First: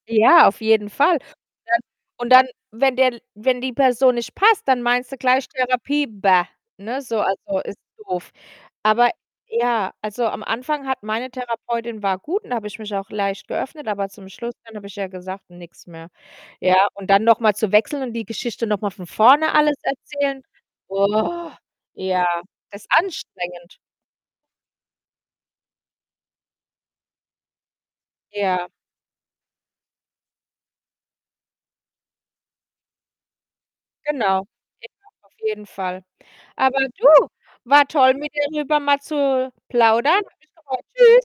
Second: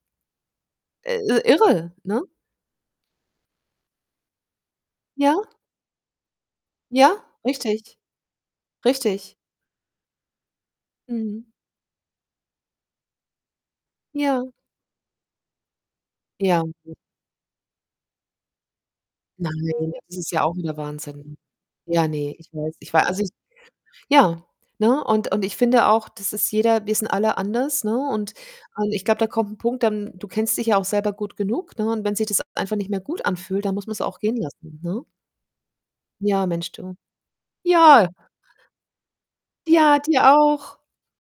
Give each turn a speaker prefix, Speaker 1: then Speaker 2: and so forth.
Speaker 1: Ja, auf jeden Fall,
Speaker 2: Äh,
Speaker 1: und
Speaker 2: i
Speaker 1: dann
Speaker 2: irre, ne?
Speaker 1: und dann, wenn der L wenn die Person nicht passt, dann meinst du
Speaker 2: Ja.
Speaker 1: gleich Therapie: „Bäh“, ne, so
Speaker 2: Ja,
Speaker 1: also, ist
Speaker 2: richtig,
Speaker 1: doof. Aber
Speaker 2: richtig.
Speaker 1: ja, also, am Anfang hat meine
Speaker 2: Mhm.
Speaker 1: Therapeutin war gut und da habe ich mich auch leicht geöffnet, aber zum
Speaker 2: Ja.
Speaker 1: Schluss dann habe ich ja gesagt: „Nix mehr!“
Speaker 2: Ja.
Speaker 1: Ja, und dann noch mal zu wechseln und die Geschichte noch mal von vorne alles
Speaker 2: Nein, das ist
Speaker 1: erzählen.
Speaker 2: ja auch wieder Wahnsinn.
Speaker 1: Boah,
Speaker 2: Ja,
Speaker 1: ja,
Speaker 2: ne, ich weiß,
Speaker 1: das ist
Speaker 2: ich war also, ich
Speaker 1: anstrengend.
Speaker 2: ja, ne, und und ich finde auch, das ist jeder wir sind alle anders, ne, und
Speaker 1: Ja.
Speaker 2: und ich glaube, da kommt 'n Punkt dann du kennst dich ja auch selber gut genug, ne, und wenn sich das e einfach nicht mehr gut anfühlt, dann muss man's auch gehen
Speaker 1: Genau, ja
Speaker 2: lassen, ne?
Speaker 1: auf jeden Fall.
Speaker 2: Ja, Mensch,
Speaker 1: Aber
Speaker 2: du.
Speaker 1: du, war
Speaker 2: Ja.
Speaker 1: toll, mit dir drüber mal zu
Speaker 2: Ja,
Speaker 1: plaudern.
Speaker 2: dir
Speaker 1: Hat mich
Speaker 2: auch.
Speaker 1: gefreut, tschüss.